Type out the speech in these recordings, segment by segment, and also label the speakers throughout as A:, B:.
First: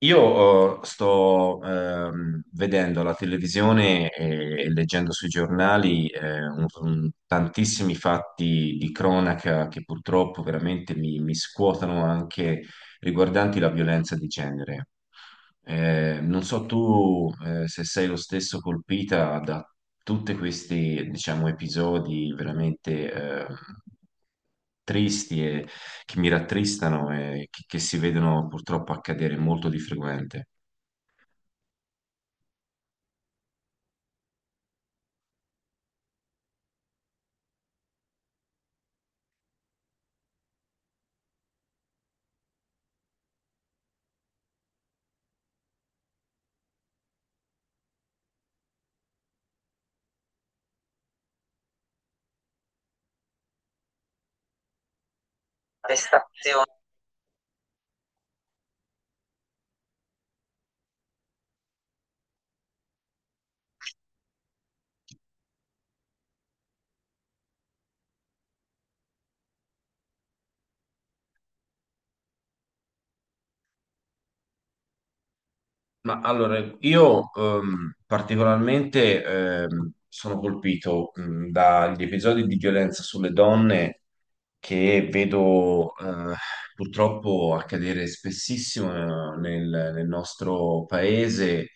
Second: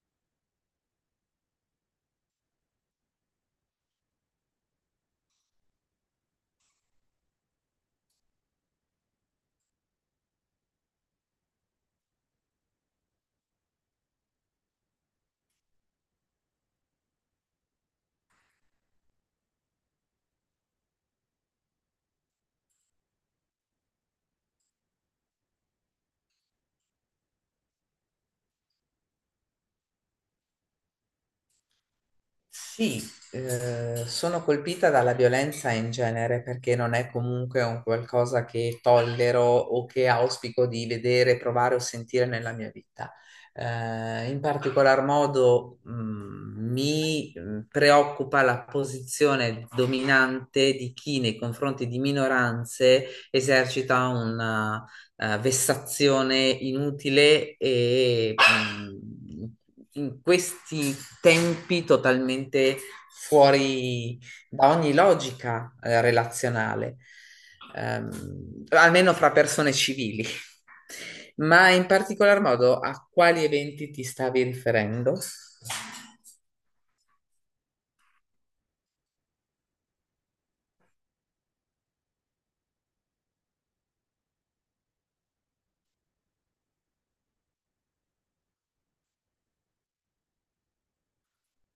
A: Io sto vedendo la televisione e leggendo sui giornali tantissimi fatti di cronaca che purtroppo veramente mi scuotono anche riguardanti la violenza di genere. Non so tu se sei lo stesso colpita da tutti questi, diciamo, episodi veramente tristi che mi rattristano e che si vedono purtroppo accadere molto di frequente.
B: Sì, sono colpita dalla violenza in genere perché non è comunque un qualcosa che tollero o che auspico di vedere, provare o sentire nella mia vita. In particolar modo, mi preoccupa la posizione dominante di chi nei confronti di minoranze esercita una vessazione
A: Prestazioni.
B: inutile e in questi tempi totalmente fuori da ogni logica, relazionale, almeno fra persone civili. Ma in particolar modo a quali eventi ti stavi riferendo?
A: Ma allora, io particolarmente sono colpito dagli episodi di violenza sulle donne che vedo purtroppo accadere spessissimo nel nostro paese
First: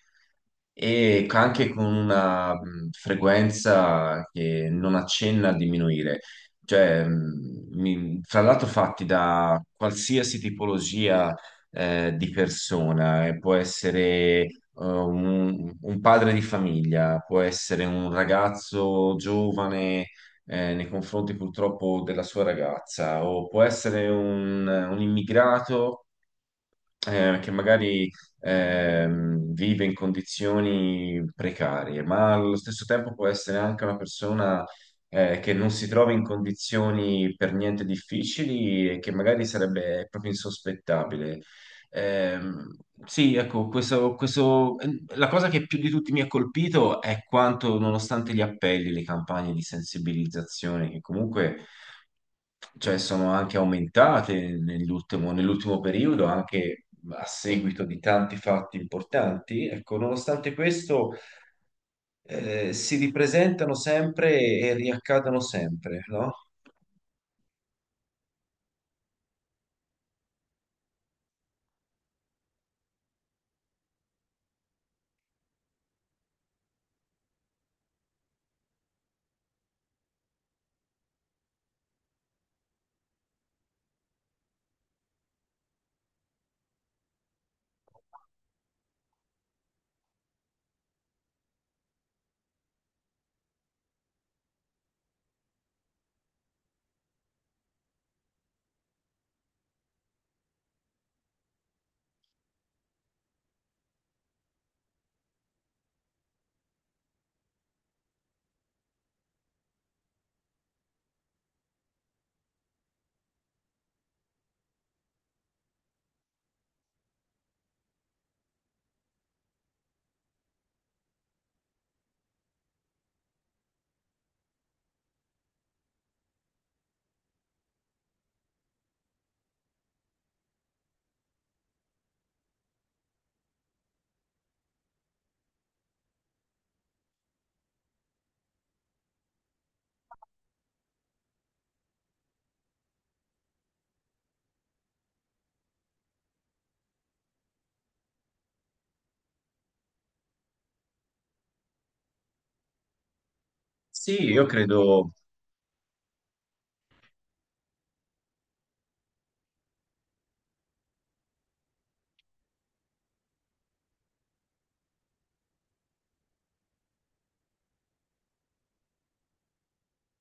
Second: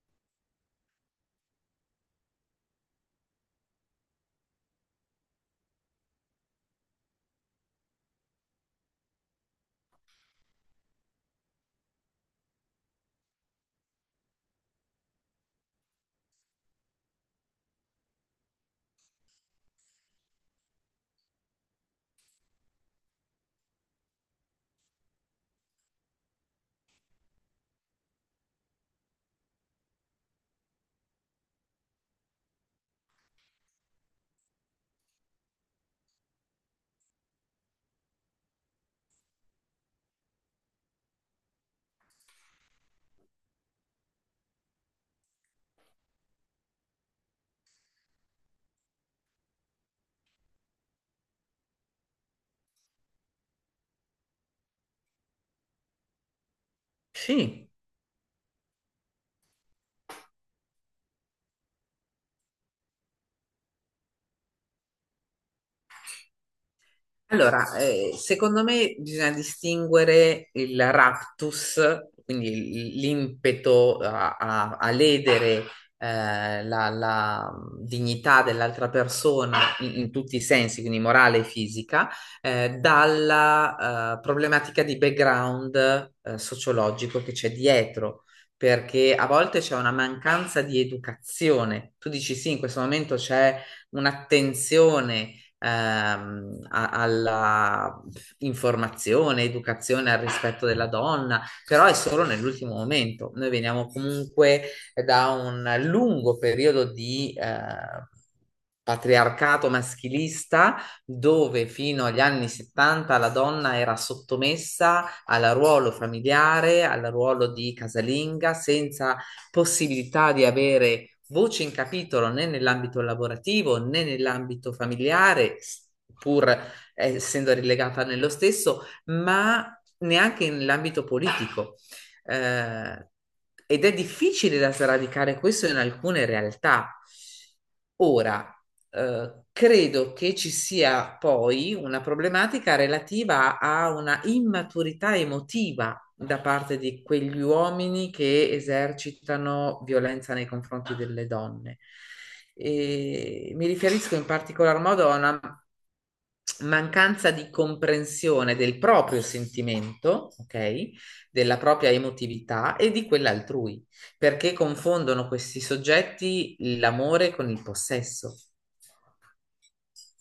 A: e anche con una frequenza che non accenna a diminuire. Cioè, tra l'altro fatti da qualsiasi tipologia di persona, può essere un padre di famiglia, può essere un ragazzo giovane nei confronti purtroppo della sua ragazza, o può essere un immigrato che magari vive in condizioni precarie, ma allo stesso tempo può essere anche una persona che non si trova in condizioni per niente difficili e che magari sarebbe proprio insospettabile. Ehm, sì, ecco, la cosa che più di tutti mi ha colpito è quanto, nonostante gli appelli, le campagne di sensibilizzazione che comunque cioè sono anche aumentate nell'ultimo periodo, anche a
B: Sì.
A: seguito di tanti fatti importanti. Ecco, nonostante questo, si ripresentano sempre e riaccadono sempre, no?
B: Allora, secondo me bisogna distinguere il raptus, quindi l'impeto a, a ledere la dignità dell'altra persona in, in tutti i sensi, quindi morale e fisica, dalla problematica di background sociologico che c'è dietro. Perché a volte c'è una mancanza di educazione. Tu dici sì, in questo momento c'è un'attenzione, alla informazione, educazione al rispetto della donna, però è solo nell'ultimo momento. Noi veniamo comunque da un lungo periodo di patriarcato maschilista, dove fino agli anni 70 la donna era sottomessa al ruolo familiare, al ruolo di casalinga, senza possibilità di avere voce in capitolo né nell'ambito lavorativo né nell'ambito familiare, pur essendo rilegata nello stesso, ma neanche nell'ambito politico. Eh, Ed è difficile da sradicare questo in alcune realtà. Ora, credo che ci sia poi una problematica relativa a una immaturità emotiva da parte di quegli uomini che esercitano violenza nei confronti delle donne. E mi riferisco
A: Sì,
B: in
A: io
B: particolar modo
A: credo.
B: a una mancanza di comprensione del proprio sentimento, ok? Della propria emotività e di quella altrui, perché confondono questi soggetti l'amore con il possesso.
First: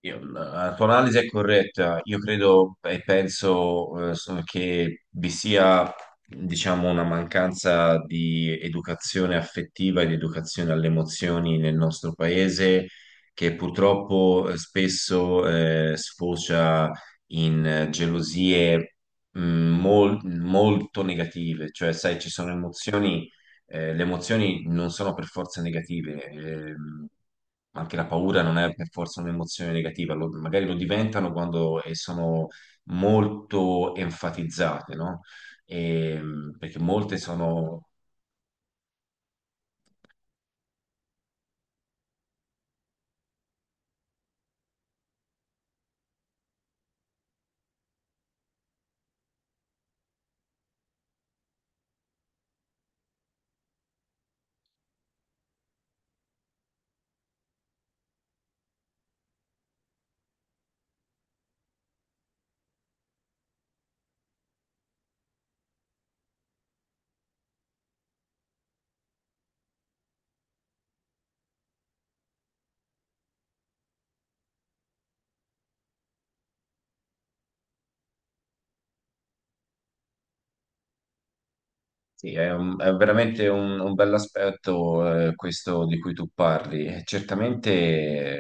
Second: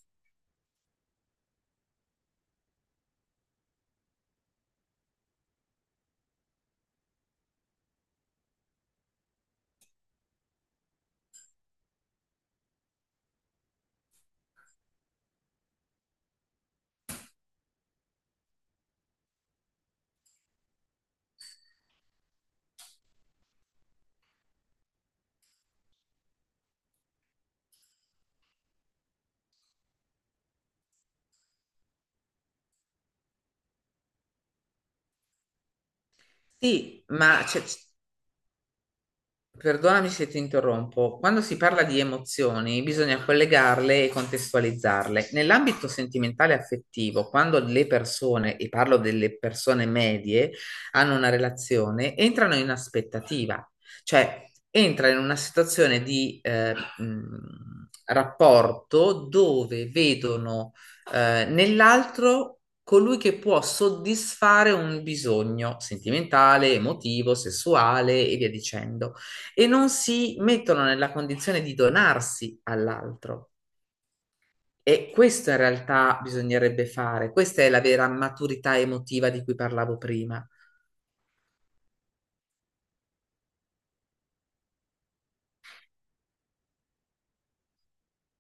A: La tua analisi è corretta. Io credo e penso che vi sia, diciamo, una mancanza di educazione affettiva e di educazione alle emozioni nel nostro paese, che purtroppo spesso sfocia in gelosie molto negative. Cioè, sai, ci sono emozioni le emozioni non sono per forza negative, anche la paura non è per forza un'emozione negativa, magari lo diventano quando sono molto enfatizzate, no? Perché
B: Sì,
A: molte
B: ma
A: sono.
B: perdonami se ti interrompo. Quando si parla di emozioni, bisogna collegarle e contestualizzarle. Nell'ambito sentimentale e affettivo, quando le persone, e parlo delle persone medie, hanno una relazione, entrano in aspettativa, cioè entra in una situazione di rapporto dove vedono nell'altro colui che può soddisfare un bisogno sentimentale, emotivo, sessuale e via dicendo, e non si mettono nella condizione di donarsi all'altro. E questo in realtà bisognerebbe fare, questa è la vera maturità emotiva di cui parlavo prima.
A: Sì, è veramente un bell'aspetto questo di cui tu parli. E certamente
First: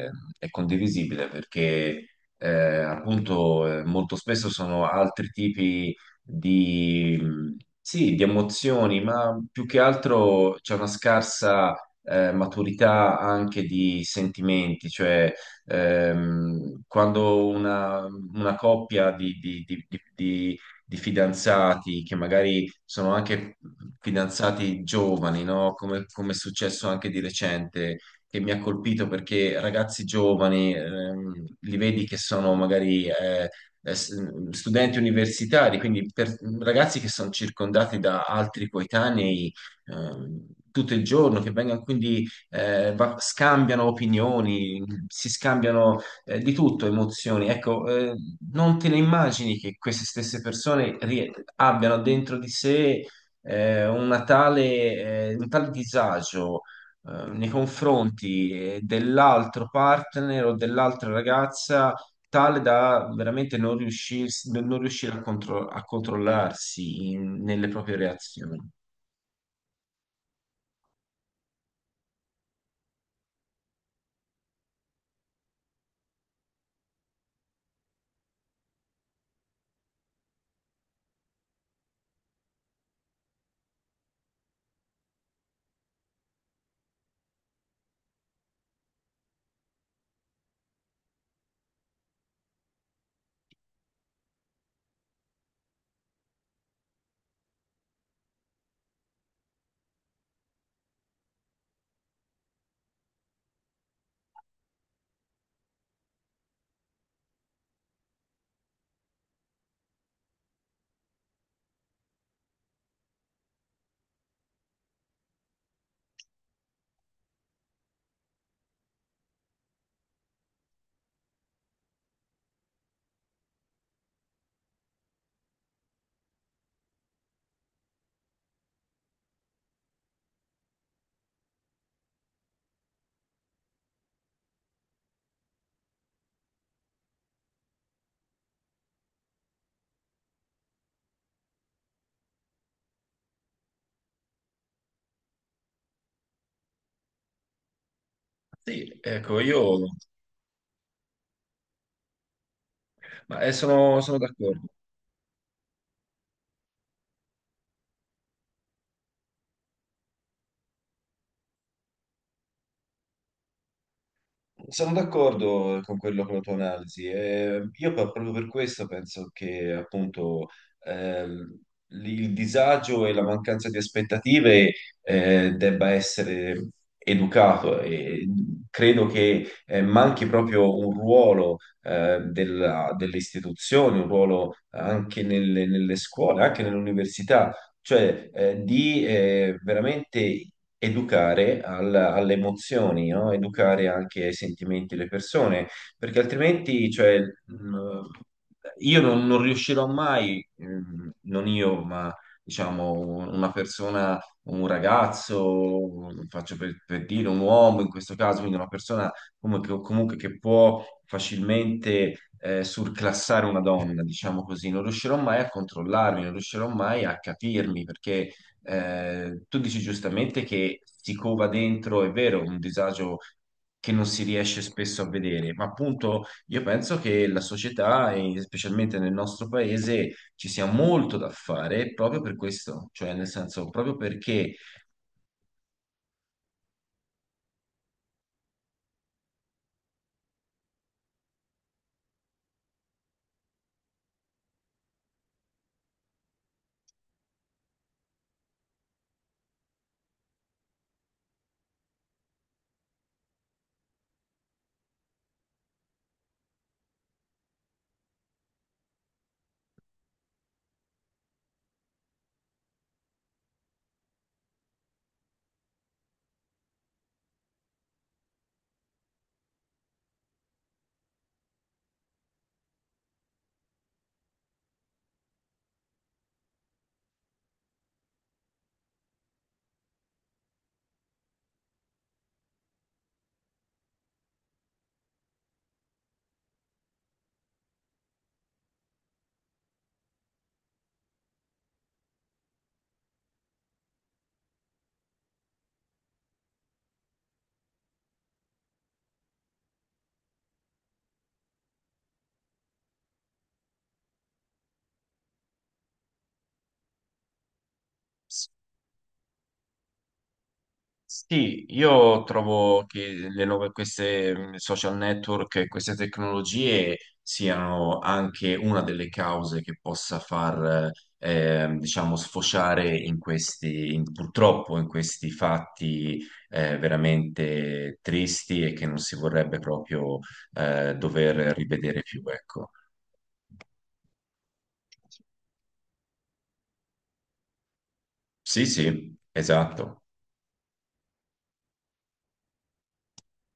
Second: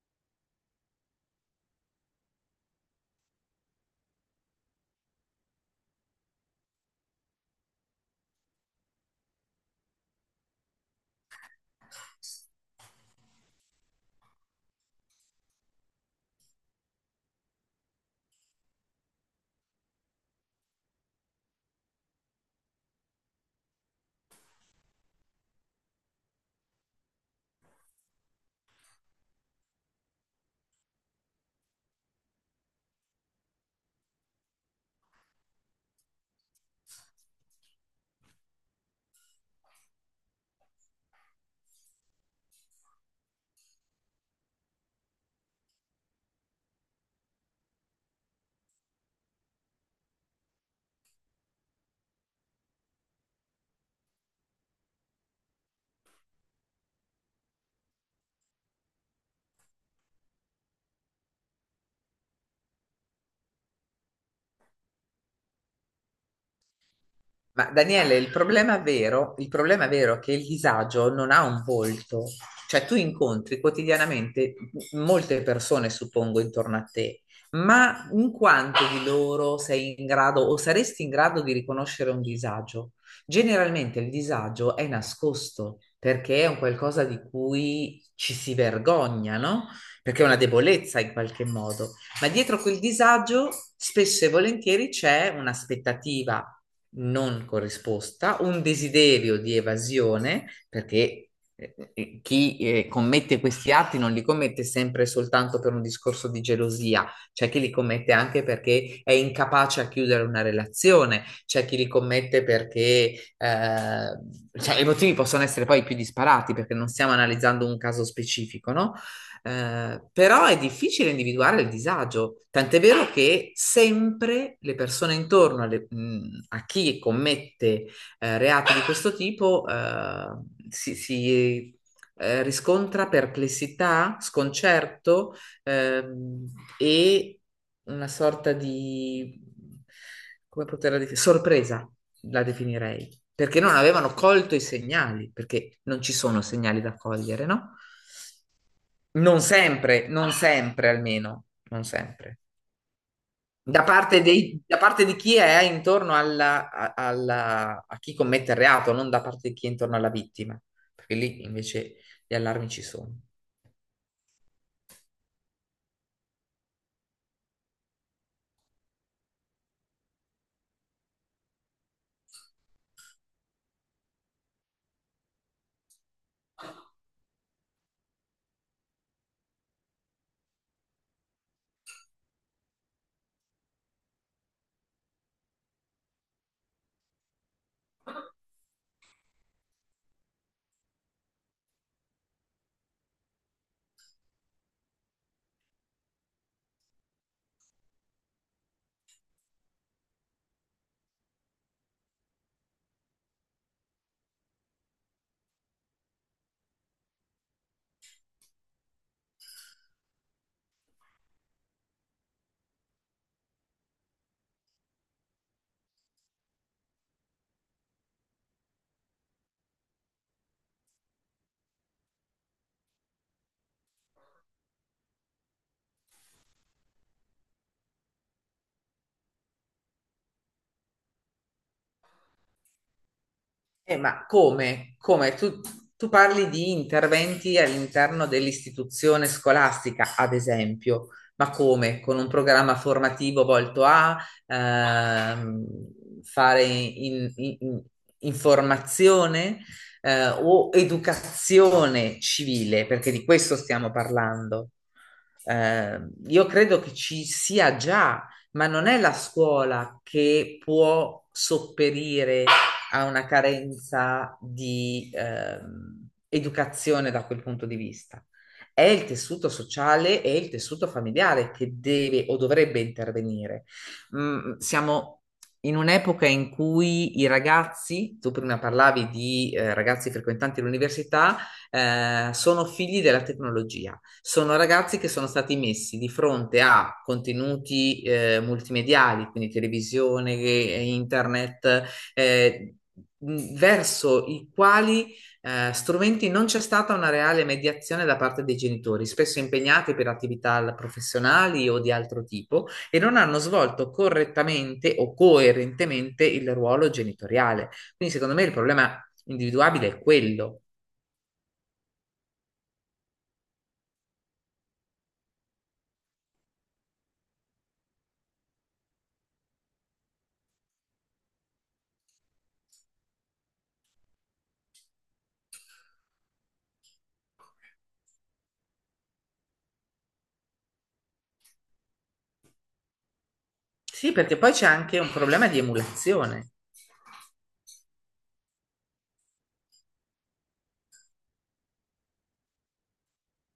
A: eh, è condivisibile perché eh, appunto molto spesso sono altri tipi di, sì, di emozioni, ma più che altro c'è una scarsa maturità anche di sentimenti, cioè quando una coppia di fidanzati che magari sono anche fidanzati giovani, no? Come, come è successo anche di recente, che mi ha colpito perché ragazzi giovani, li vedi che sono magari studenti universitari, quindi ragazzi che sono circondati da altri coetanei tutto il giorno, che vengono quindi scambiano opinioni, si scambiano di tutto emozioni. Ecco, non te ne immagini che queste stesse persone abbiano dentro di sé una tale disagio nei confronti dell'altro partner o dell'altra ragazza, tale da veramente non riuscire a controllarsi
B: Ma
A: nelle proprie
B: Daniele,
A: reazioni.
B: il problema vero è che il disagio non ha un volto, cioè tu incontri quotidianamente molte persone, suppongo, intorno a te, ma in quanto di loro sei in grado o saresti in grado di riconoscere un disagio? Generalmente il disagio è nascosto perché è un qualcosa di cui ci si vergogna, no? Perché è una debolezza in qualche modo. Ma dietro quel disagio spesso e volentieri c'è un'aspettativa non corrisposta, un desiderio di evasione, perché chi commette questi atti non li commette sempre soltanto per un discorso di gelosia, c'è chi li commette anche perché è incapace a chiudere una relazione, c'è chi li commette perché cioè, i motivi possono essere poi più disparati perché non stiamo analizzando un caso specifico, no? Però è difficile individuare il disagio, tant'è vero che sempre le persone a chi commette reati di questo tipo riscontra perplessità, sconcerto, ehm, e una sorta di, come poterla definire, sorpresa la definirei, perché non avevano colto i segnali, perché non ci sono segnali da cogliere, no?
A: Sì, ecco,
B: Non
A: io,
B: sempre, non sempre almeno, non sempre.
A: ma,
B: Da
A: sono
B: parte
A: d'accordo.
B: da parte di chi è intorno a, a chi commette il reato, non da parte di chi è intorno alla vittima, perché lì invece gli allarmi ci sono.
A: Sono d'accordo con quello, con la tua analisi. Proprio per questo penso che appunto ehm, il disagio e la mancanza di aspettative debba essere educato, e credo che manchi proprio un ruolo delle istituzioni, un ruolo anche nelle scuole, anche nell'università, cioè di veramente educare alle emozioni, no? Educare anche ai sentimenti delle persone, perché altrimenti, cioè, io non riuscirò mai, non io, ma diciamo una persona, un ragazzo, faccio per dire un uomo in questo caso, quindi una persona comunque che può facilmente surclassare una donna, diciamo così, non riuscirò mai a controllarmi, non riuscirò mai a capirmi, perché tu dici giustamente che si cova dentro, è vero, un disagio che non si riesce spesso a vedere, ma appunto io penso che la società, e specialmente nel nostro paese, ci sia molto da fare proprio per questo, cioè nel senso proprio
B: Ma
A: perché.
B: come? Come? Tu, tu parli di interventi all'interno dell'istituzione scolastica, ad esempio, ma come? Con un programma formativo volto a, ehm, fare informazione o educazione civile, perché di questo stiamo parlando. Eh, io credo che ci sia già, ma non è la scuola che può sopperire ha una carenza di educazione da quel punto di vista. È il tessuto sociale e il tessuto familiare che deve o dovrebbe intervenire. Mm, siamo in un'epoca in cui i ragazzi, tu prima parlavi di ragazzi frequentanti l'università, sono figli della tecnologia, sono ragazzi che sono stati messi di fronte a contenuti multimediali, quindi televisione, internet, eh, verso i quali strumenti non c'è stata una reale mediazione da parte dei genitori, spesso impegnati per attività professionali o di altro tipo, e non hanno svolto correttamente o coerentemente il ruolo genitoriale. Quindi, secondo me, il problema individuabile è quello.
A: Sì, io trovo che le nuove, queste social network, e queste tecnologie siano anche una delle cause che possa far, diciamo, sfociare in questi, purtroppo in questi fatti veramente tristi e che non si vorrebbe proprio dover rivedere più, ecco.
B: Sì, perché poi c'è anche un problema di emulazione.
A: Sì, sì, esatto.